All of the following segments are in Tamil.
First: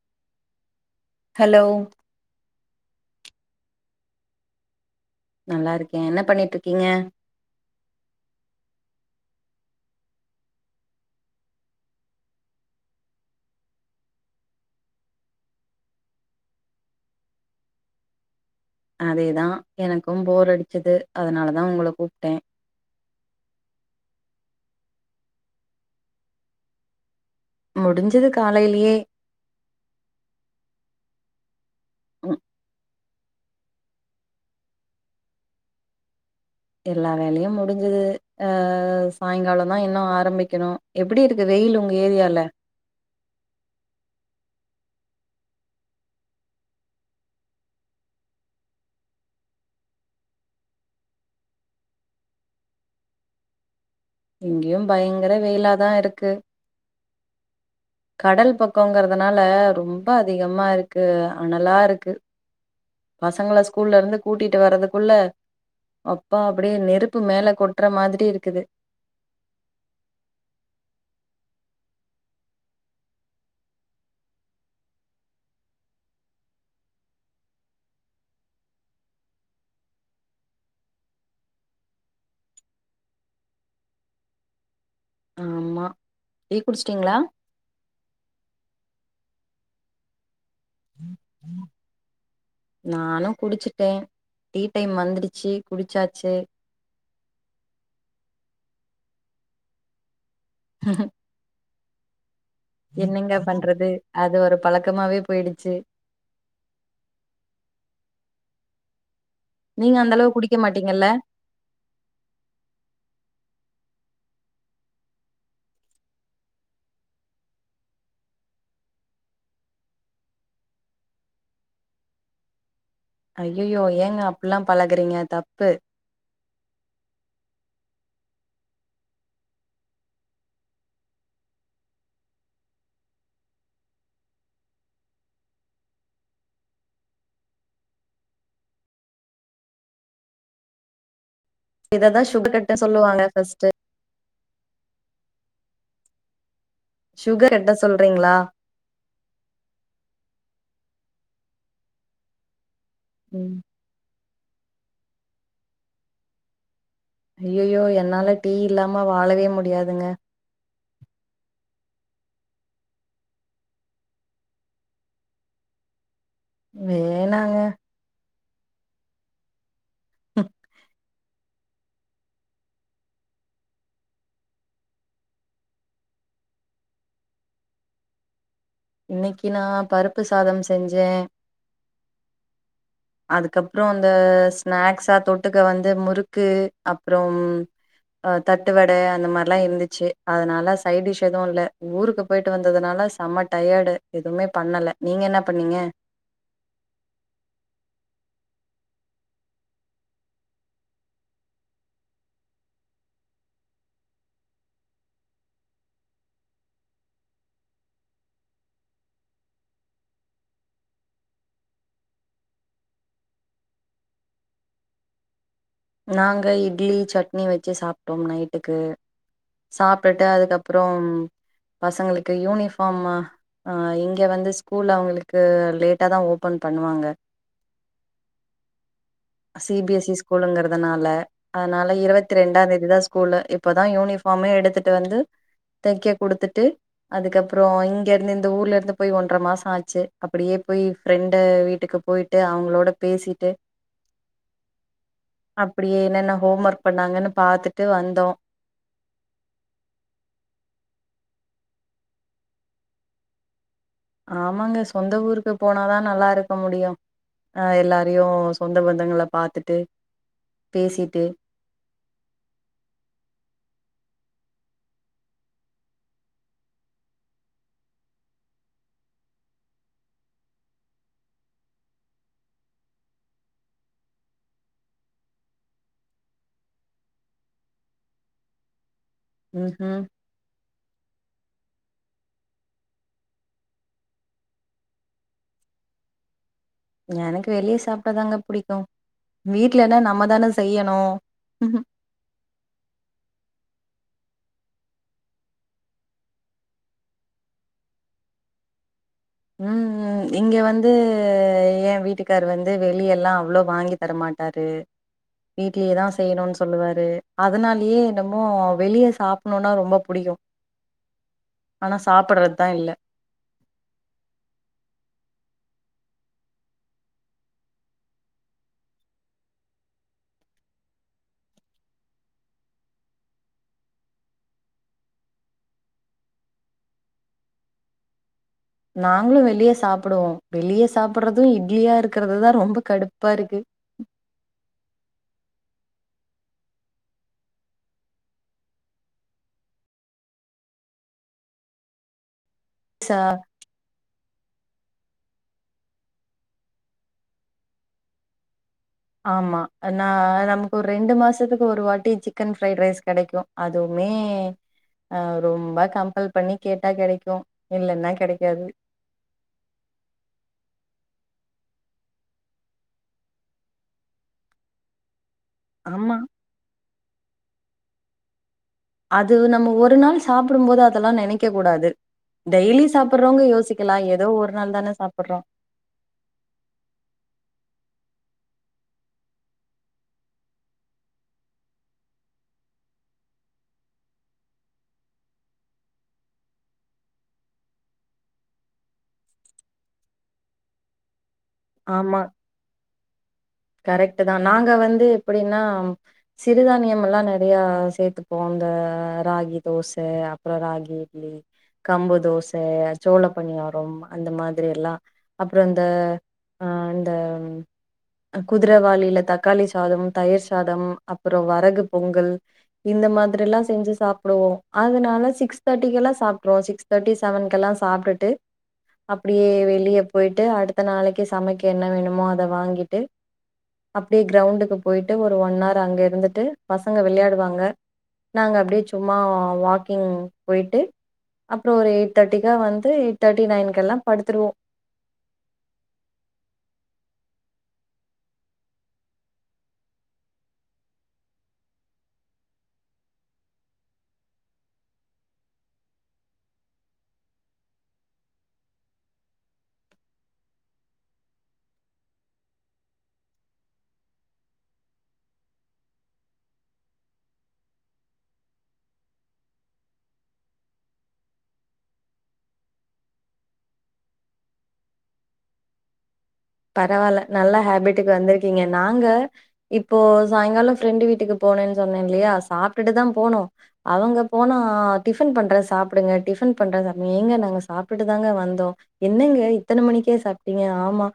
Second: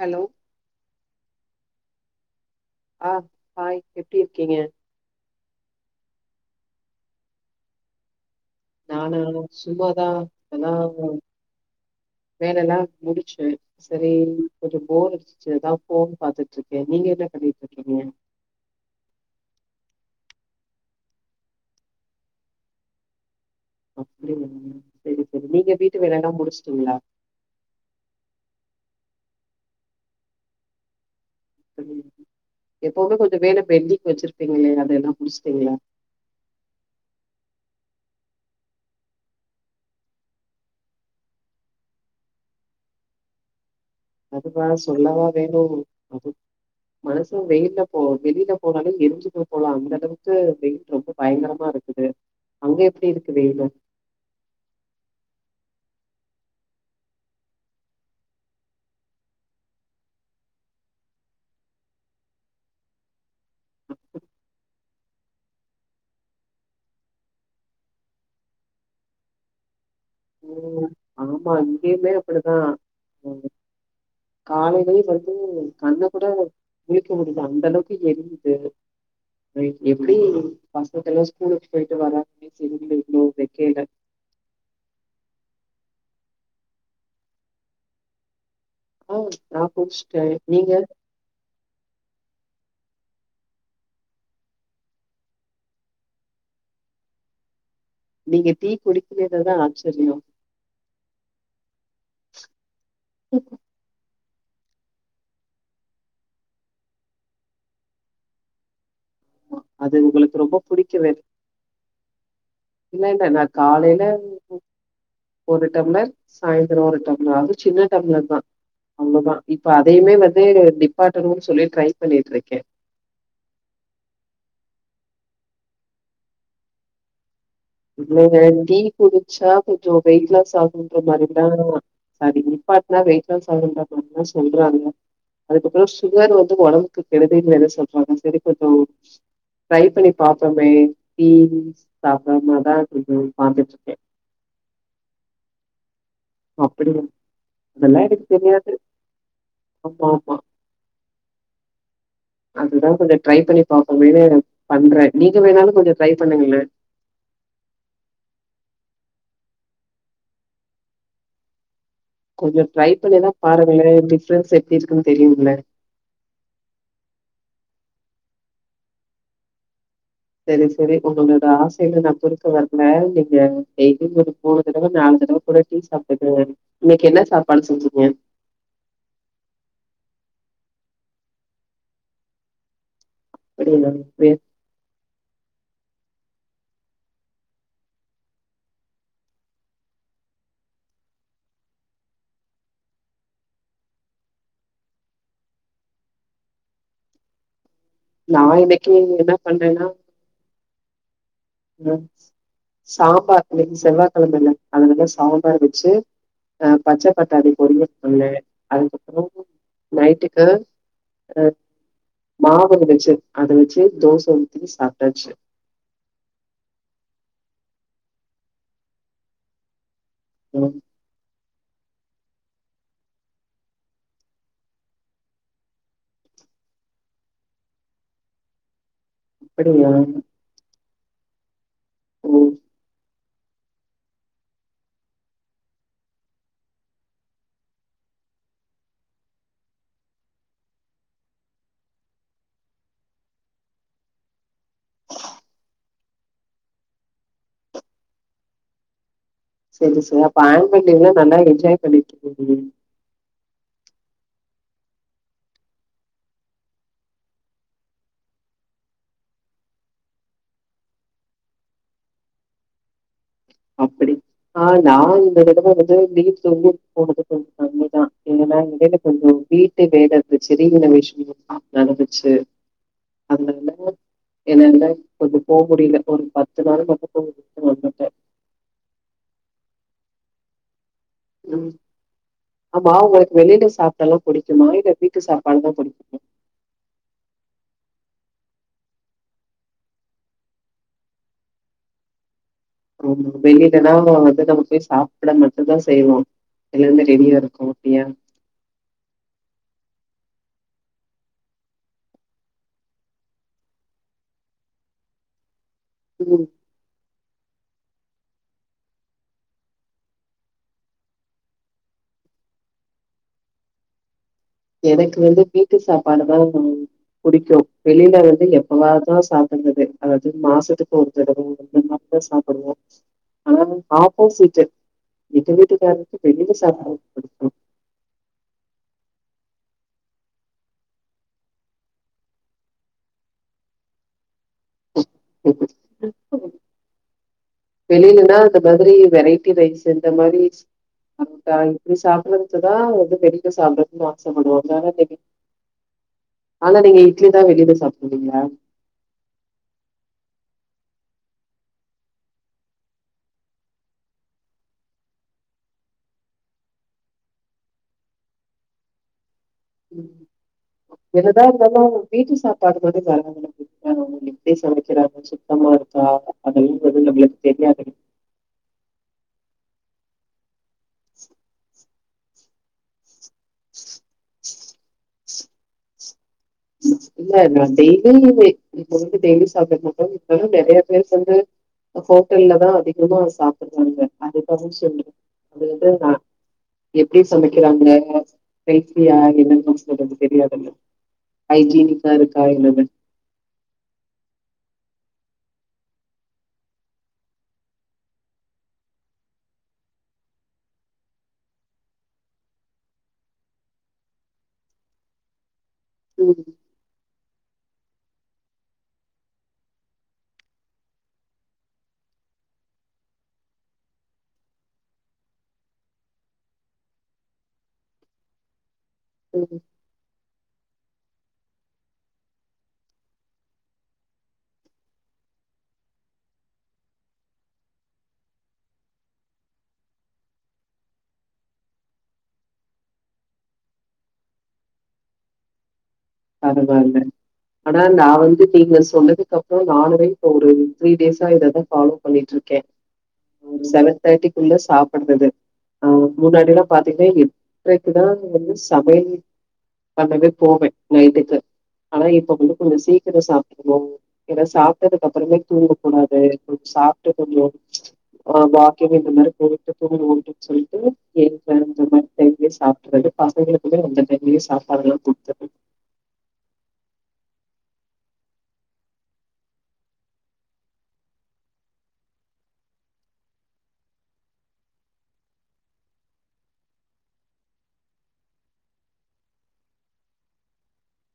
ஹலோ ஹலோ ஆஹ் ஹாய் எப்டி இருக்கீங்க நல்லா இருக்கே என்ன பண்ணிட்ருக்கீங்க நானா சும்மாதா [unintelligible] வேல எல்லா முடிச்சிட்டே சரி கொஞ்சம் போர் அடிச்சிச்சி அதா போன் பாத்துட்டு இருக்கே நீங்க என்ன பண்ணிட்ருக்கீங்க அதேதா எனக்கும் போர் அடிச்சது அதனாலதா உங்கள கூப்ட்டே அப்டியா செரி செரி நீங்க வீட்டு வேலெல்லா முடிச்சுட்டீங்களா முடிஞ்சது காலையிலயே ம் ஹம் எப்பவுமே கொஞ்ச வேல பெண்டிங் வச்சுருப்பீங்களே அத எல்லா முடிச்சிட்டீங்களா எல்லா வேலையு முடிஞ்சுது அஹ் சாயங்கால தா இன்னு ஆரம்பிக்கணு எப்டி இருக்கு வெயில் உங்க ஏரியால அதுவா சொல்லவா வேணு அது மனச வெயில்ல போ வெளியில போனாலே எரிஞ்சுடு போலா அந்த அளவுக்கு வெயில் ரொம்ப பயங்கரமா இருக்குது அங்க எப்டி இருக்கு வெயிலு இங்கேயு பயங்கர வெயிலாதா இருக்கு கடல் பக்கங்கிறதுனால ரொம்ப அதிகமா இருக்கு அனலா இருக்கு பசங்கள ஸ்கூல்ல இருந்து கூட்டிட்டு வர்றதுக்குள்ள அப்பா அப்டியே நெருப்பு மேல கொட்டுற மாதிரி இருக்குது ம் ஆமா இங்கேயுமே அப்டிதா ஹ காலைலியே [unintelligible] கண்ண கூட முழிக்க முடில அந்த அளவுக்கு எரியுது எப்டி பசங்க எல்லா ஸ்கூலுக்கு போயிட்டு வராங்கனே தெரியல இந்த வெக்கைல அ டீ குடுச்ட்டீங்ளா ம் நா குடுச்ட்டே நீங்க நானு குடுச்சுட்டே டீ டைம் வந்துடுச்சு குடுச்சாச்சு நீங்க டீ குடிக்கிறது தா ஆச்சரியொ ஹஹ [inaudible] என்னங்க பண்றது அது ஒரு பழக்கமாவே போயிடுச்சு நீங்க அது அந்த அளவு உங்களுக்கு குடிக்க ரொம்ப மாட்டீங்கல்ல புடிக்கவே இல்ல இல்ல நா காலைல ஒரு டம்ளர் சாய்ந்தரொ ஒரு டம்ளர் அது சின்ன டம்ளர் தா அவ்ளதா இப்ப அதையுமே வந்து நிப்பாட்டணுன் சொல்லி ட்ரை பண்ணிட்ருக்கே ஐயயோ ஏங்க அப்புல்லா பழகுறீங்க தப்பு இல்லங்க டீ குடுச்சா கொஞ்சொ வெயிட் லாஸ் ஆகுன்ற மாரிதா சாரி நிப்பாட்னா வெயிட் லாஸ் ஆகுன்ற மாரிதா சொல்றாங்க அதுக்கப்புறொ சுகர் வந்து ஒடம்புக்கு கெடுதின் வேற சொல்றாங்க செரி கொஞ்சொ ட்ரை பண்ணி பாப்போமே டீ இததா சாப் சுகர் கட்ட டாமாதா திருப்பி சொல்லுவாங்க ஃபர்ஸ்ட்டு உக்காந்துட்ருக்கே அப்புடி சுகர் கட்ட அதெல்லா எனக்கு சொல்றீங்களா தெரியாது ஆமா ஆமா அதுதா கொஞ்ச ட்ரை ம் பண்ணி பாப்பொமேனு பண்றெ நீங்க வேணாலு கொஞ்சொ ட்ரை பண்ணுங்களே ஐயயோ என்னால டீ இல்லாம வாழவே முடியாதுங்க கொஞ்சொ ட்ரை பண்ணிதா பாருங்களே டிஃப்ரென்ஸ் எப்டி இருக்குன்னு தெரியுல்ல வேணாங்க சேரி செரி உங்களோட ஆசைல நா குறுக்க வர்ல நீங்க டெய்லியு ஒரு மூணு தடவ நாலு தடவ கூட டீ சாப்ட்டுக்கங்க இன்னக்கி என்ன சாப்பாடு செஞ்சீங்க இன்னக்கி நா பருப்பு சாதம் செஞ்சே அதுக்கப்றோ அப்டின்னா, அந்த வே ஸ்நாக்ஸா தொட் டுக்க வந்து முறுக்கு அப்றம் அ தட்டு வட அந்த மாரிலா இருந்துச்சு அதனால சைட்டிஷ் எதுவு இல்ல ஊருக்கு போயிட்டு வந்ததுனால செம்ம டயர்டு எதுவுமே பண்ணல நீங்க என்ன பண்ணீங்க நா இன்னைக்கு என்ன பண்றேனா சாம்பார் இன்னக்கி செவ்வா கெழமல்ல அதனால சாம்பார் வச்சு அ பச்சை பட்டாணி பொரியல் பண்ணே அதுக்கப்புறோ நைட்டுக்கு அ மாவு வச்சு அத வச்சு தோச ஊத்தி சாப்டாச்சு நாங்க இட்லி சட்னி வச்சு சாப்டோம் நைட்டுக்கு சாப் பெட்டு ம். அதுக்கப்றம் பசங்களுக்கு யூனிஃபார்ம ஆ இங்க வந்து ஸ்கூல்ல அவுங்களுக்கு லேட்டாாதா ஓபன் பண்ணுவாங்க சி அப்படியா? பி எஸ் இ ஸ்கூலுங்குற அதனால அதுனால ஓ! இருவத்தி ரெண்டாந்தேதி தா ஸ் கூலு இப்பதா யூனிஃபார்மே எடுத்துட்டு வந்து தைக்க குடுத்துட்டு அதுக்கப்றோ இங்கெருந்து இந்த ஊர்ல இருந்து போய் ஒன்ற மாச ஆச்சு அப்புடியே போய் ஃப்ரெண்டு வீட்டுக்கு போயிட்டு அவுங்களோட பேசிட்டு [inaudible] அப்புடியே என்னென்ன ஹோம் ஒர்க் பண்ணாங்கன்னு பாத்துட்டு வந்தோ சரி சரி அப்ப ஆன்னுவல் லீவ் நல்லா என்ஜாய் பண்ணிட்டு இருக்க [unintelligible] ஆமாங்க சொந்த ஊருக்கு போனாதான் நல்லா இருக்க முடியும் ஆஹ் எல்லாரையும் சொந்த பந்தங்களை பாத்துட்டு பேசிட்டு அப்படி ஆஹ் நான் இந்த தடவை வந்து வீட்ல இருந்து போனது கொஞ்சம் கம்மிதான் என்னல்லா இடையில கொஞ்சம் வீட்டு வேல இருந்துச்சி சரியின்ன விஷயம் நடந்துச்சு அதனால என்னால கொஞ்சம் போ முடியல ஒரு பத்து நாள் மட்டும் போக முடியது வந்துட்டேன் உம் உம் ம் ஆமா உங்களுக்கு வெளில சாப்பிட்டதா பிடிக்குமா இல்ல வீட்டு சாப்பாடுதான் பிடிக்குமா எனக்கு வெளியே சாப்பிட்டாதாங்க புடிக்கும் வீட்லன்னா நம்மதான செய்யணும் ஆமா வெளியிலன்னா வந்து நம்ம போய் சாப்பிட மட்டும்தான் செய்வோம் எல்லருமே ரெடியா இருக்கும் அப்படியா உம் இங்க வந்து என் வீட்டுக்காரு வந்து வெளியல்லாம் அவ்வளவு வாங்கி தரமாட்டாரு வீட்லயேதான் செய்யணும்னு சொல்லுவாரு அதனாலயே என்னமோ வெளியே சாப்பிடணும்னா ரொம்ப பிடிக்கும் ஆனா சாப்படுறது தான் இல்ல எனக்கு வந்து வீட்டு சாப்பாடுதான் பிடிக்கும் வெளியில வந்து எப்பவா தான் சாப்பிடுறது அதாவது மாசத்துக்கு ஒரு தடவ இந்த மாதிரிதான் சாப்பிடுவோம் ஆனா ஆப்போசட்டு எங்க வீட்டுக்காரக்கு வெளியில சாப்பாடு பிடிக்கும் நாங்களும் வெளியே சாப்பிடுவோம் வெளியே சாப்பிடுறதும் இட்லியா இருக்கிறதுதான் ரொம்ப கடுப்பா இருக்கு [unintelligible] வெளிலன்னா இந்த மாதிரி வெரைட்டி ரைஸ் இந்த மாதிரி ஆா இப்படி சாப்பிறது அதான் ச வந்து வெளில சாப்பிடடுறது [unintelligible] [unintelligible] ஆனா நீங்க இட்லி தான் வெளில சாப்பிடுவிங்களா ஆமா நான் நமக்கு ஒரு ரெண்டு மாசத்துக்கு ஒரு வாட்டி சிக்கன் ஃப்ரைடு ரைஸ் கிடைக்கும் அதுவுமே ஆஹ் ரொம்ப கம்பல் பண்ணி கேட்டா கிடைக்கும் இல்ன்னா கிடைக்காது ம் என்னதா இருந்தாலும் வீட்டு சாப்பாடு போது [unintelligible] ஆமா [unintelligible] அது து நம்ளுக்கு தெரியாது அது நம்ம ஒரு நாள் சாப் ப்பிடும் போது அதெல்லாம் நினைக்க கூடாது டெய்லி சாப் றவங்க யோசிக்கலாம் ஏதோ ஒரு நால் தான சாப்பிடுறோம் இல்ல நான் டெய்லி இப்ப வந்து டெய்லி சாப்பி மாட்டோலும் நிறைய பேர் வந்து ஹோட்டல்லதான் அதிகமா சாப்பிடுறாங்க அதுக்காக சொல்றேன் அது வந்து நான் எப்படி சமைக்கிறாங்க ஹெல்த்தியா என்னன்னு சொல்றது தெரியாதுல்ல ஆமா ஐஜீனிக்காருக்கா [unintelligible] கரெக்ட் தான் நாங்க வந்து எப்படின்னா சிறுதானியம் எல்லாம் நிறைய சேர்த்துப்போம் இந்த ராகி தோசை அப்புறம் ராகி இட்லி கம்பு தோசை சோள பனியாரம் அந்த மாதிரி எல்லாம் அப்புறம் அந்த ம், ஆஹ் அ குதிரவாளியில தக்காளி சாதம் தயிர் சாதம் அப்புறம் வரகு பொங்கல் இந்த மாதிரி எல்லாம் செஞ்சு சாப்பிடுவோம் அதனால சிக்ஸ் தேர்ட்டிக்கெ எல்லாம் சாப்பிடுவோம் சிக்ஸ் தேர்ட்டி செவன்கெ எல்லாம் சாப்ட்டுட்டு அப்படியே ம். வெளிய போயிட்டு அடுத்த நாளைக்கு சமைக்க என்ன வேணுமோ அத வாங்கிட்டு அப்படியே கிரௌண்டுக்கு போயிட்டு ஒரு ஒன் ஹர் அங்க இருந்துட்டு பசங்க விளையாடுவாங்க நாங்க அப்படியே சும்மா வாக்கிங் போயிட்டு அப்புறம் ஒரு எயிட் தேர்ட்டிக்கா வந்து எயிட் தேர்ட்டி நைன்க எல்லாம் படுத்துருவோம் பரவாயில்ல ஆனா நான் வந்து நீங்க சொன்னதுக்கு அப்புறம் நானே இப்ப ஒரு த்ரீ டேஸா இததான் ஃபாலோ பண்ணிட்டு இருக்கேன் செவன் தேர்ட்டிக்குள்ள சாப்பிடுறது அஹ் முன்னாடி எல்லாம் பாத்தீங்கன்னா எட்ரைக்குதான் வந்து சமையல் பண்ணவே போவேன் நைட்டுக்கு ஆனா இப்ப வந்து கொஞ்சம் சீக்கிரம் சாப்பிடுவோம் ஏன்னா சாப்பிட்டதுக்கு அப்புறமே தூங்கக்க கூடாது கொஞ்சம் சாப்பிட்டு கொஞ்சம் ஹ வாக்கிங் இந்த மாதிரி போயட்டு தூங்கனும் சொல்லிட்டு இந்த மாதிரி டைம்லயே சாப்பிட்ரதுபசங்களுக்குமே அந்த டைம்லயே சாப்பாடெல்லாம் கொடுத்துரு பரவாயில்ல நல்ல ஹேப்பிட்டுக்கு வந்திருக்கீங்க நாங்க இப்போ சாயங்காலம் ஃப்ரெண்டு் வீட்டுக்கு போனேன்னு சொன்னேன் இல்லையா சாப்பிட்டுட்டுதான் போனோம் அவங்க போனா டிஃபன் பண்ற சாப்பிடுங்க டிஃபன் பண்ற சாப்பி ஏங்க நாங்க சாப்பிட்டுட்டுதாங்க வந்தோம் என்னங்க இத்தனை மணிக்கே சாப்பிட்டீங்க ஆமா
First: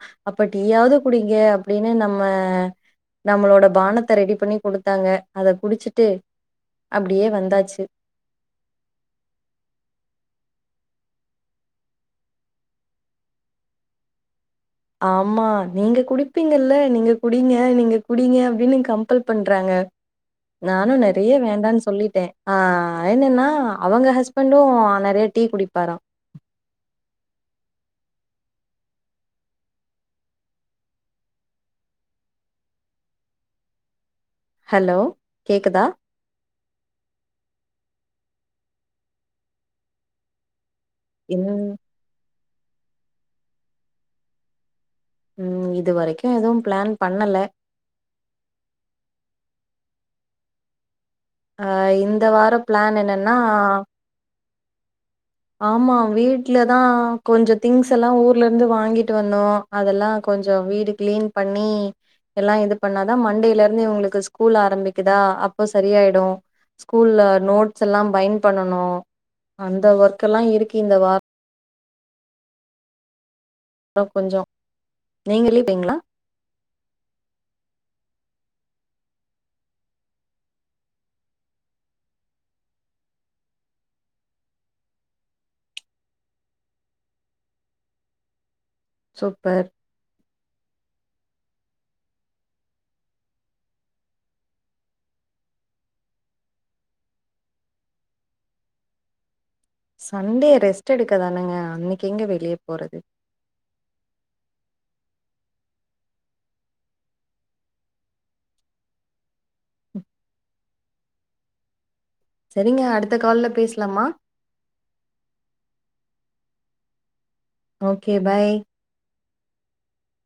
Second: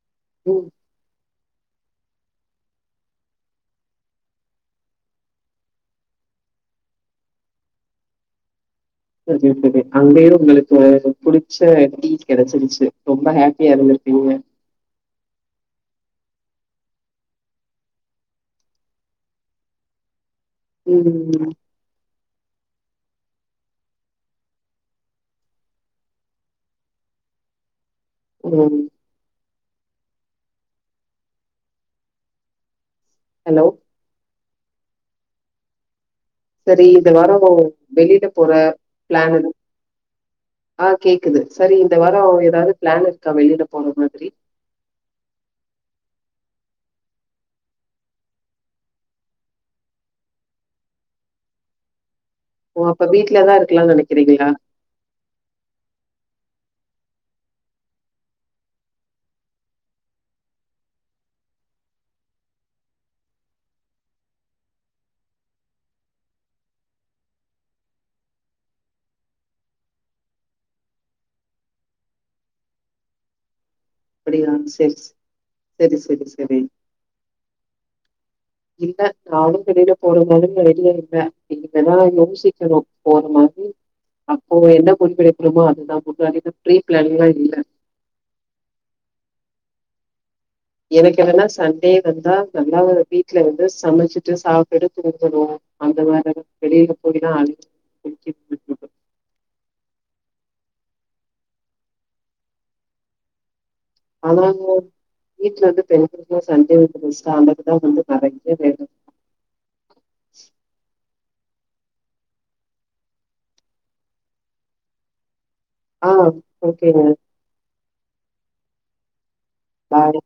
ம் அப்படீயாவது குடிங்க அப்படின்னு நம்ம நம்மளோட பானத்தை ரெடி பண்ணி குடுத்தாங்க அத குடிச்சுட்டு அப்படியே வந்தாச்சு சரி சரி அங்கயும் உங்களுக்கு ஒரு புடிச்ச டீ கிடைச்சிருச்சு ரொம்ப ஹாப்பியா இருந்திருப்பீங்க ஆமா நீங்க குடிப்பீங்கல்ல நீங்க குடிங்க நீங்க குடிங்க அப்டின்னு கம்பல் பண்றாங்க நானும் நெறைய ம் வேண்டான்னு சொல்லிட்டேன் ஆஹ் என்னன்னா அவங்க ஹஸ்பண்டும் நெறைய டீ குடிப்பாரம் உம் ஹலோ ஹலோ கேக்குதா செரி இது வர வெளியில போற பிளான் ஆஹ் கேக்குது ம் செரி இந்த வாரம் எதாவது பிளான் இருக்கா வெளியில போற மாதிரி உம் இது வரைக்கும் எதுவும் பிளான் பண்ணல ஆஹ் ஓ அப்ப வீட்டுலதான் இருக்கலாம்னு நினைக்கிறீங்களா ஆமா வீட்டுலதான் கொஞ்சம் திங்ஸ் எல்லாம் ஊர்ல இருந்து வாங்கிட்டு வந்தோம் அதெல்லாம் கொஞ்சம் வீடு கிளீன் பண்ணி எல்லாம் இது பண்ணாதான் மண்டேல இருந்து இவங்களுக்கு ஸ்கூல் ஆரம்பிக்குதா அப்போ சரியாயிடும் ஸ்கூல்ல நோட்ஸ் எல்லாம் பைண்ட பண்ணனும் அந்த ஒர்க் க்கெல்லாம் இருக்கு இந்த வாரம் கொஞ்சோ அப்படியா செரி நீங்க லீவ்ங்களா செரி செரி செரி இல்ல நானும் வெளில போற மாதிரி ஐடியா இல்ல இனிமேதா யோசிக்கணோம் போற மாதிரி அப்போ என்ன முடிவெடுக்கிறோமோ அதுதான் ஒண்ண அனு ப்ரீ பிளானிங்லாம் இல்ல சூப்பர் எனக்கு என்னான்னா சண்டே வந்தா நல்லா ஒரு வீட்டுல வந்து சமைச்சிட்டு சாப்டுட்டு தூங்கணும் அந்த மாரி வெளியில போய் தான் அழடிக்க சண்டே ரெஸ்ட் எடுக்கதானங்க அன்னைக்கு எங்க வெளிய போறது ஆமாங்க வீட்டுல இருந்து பெண்களுக்குாம் சன்டேவந்தா சமைக்கதான் வந்து நெரைய்ய வேண்டும் [unintelligible] செரிங்க அடுத்த கால்ல பேசலாமா ஆஹ் ஓக்கேங்க ஓக்கே பாய் பாய்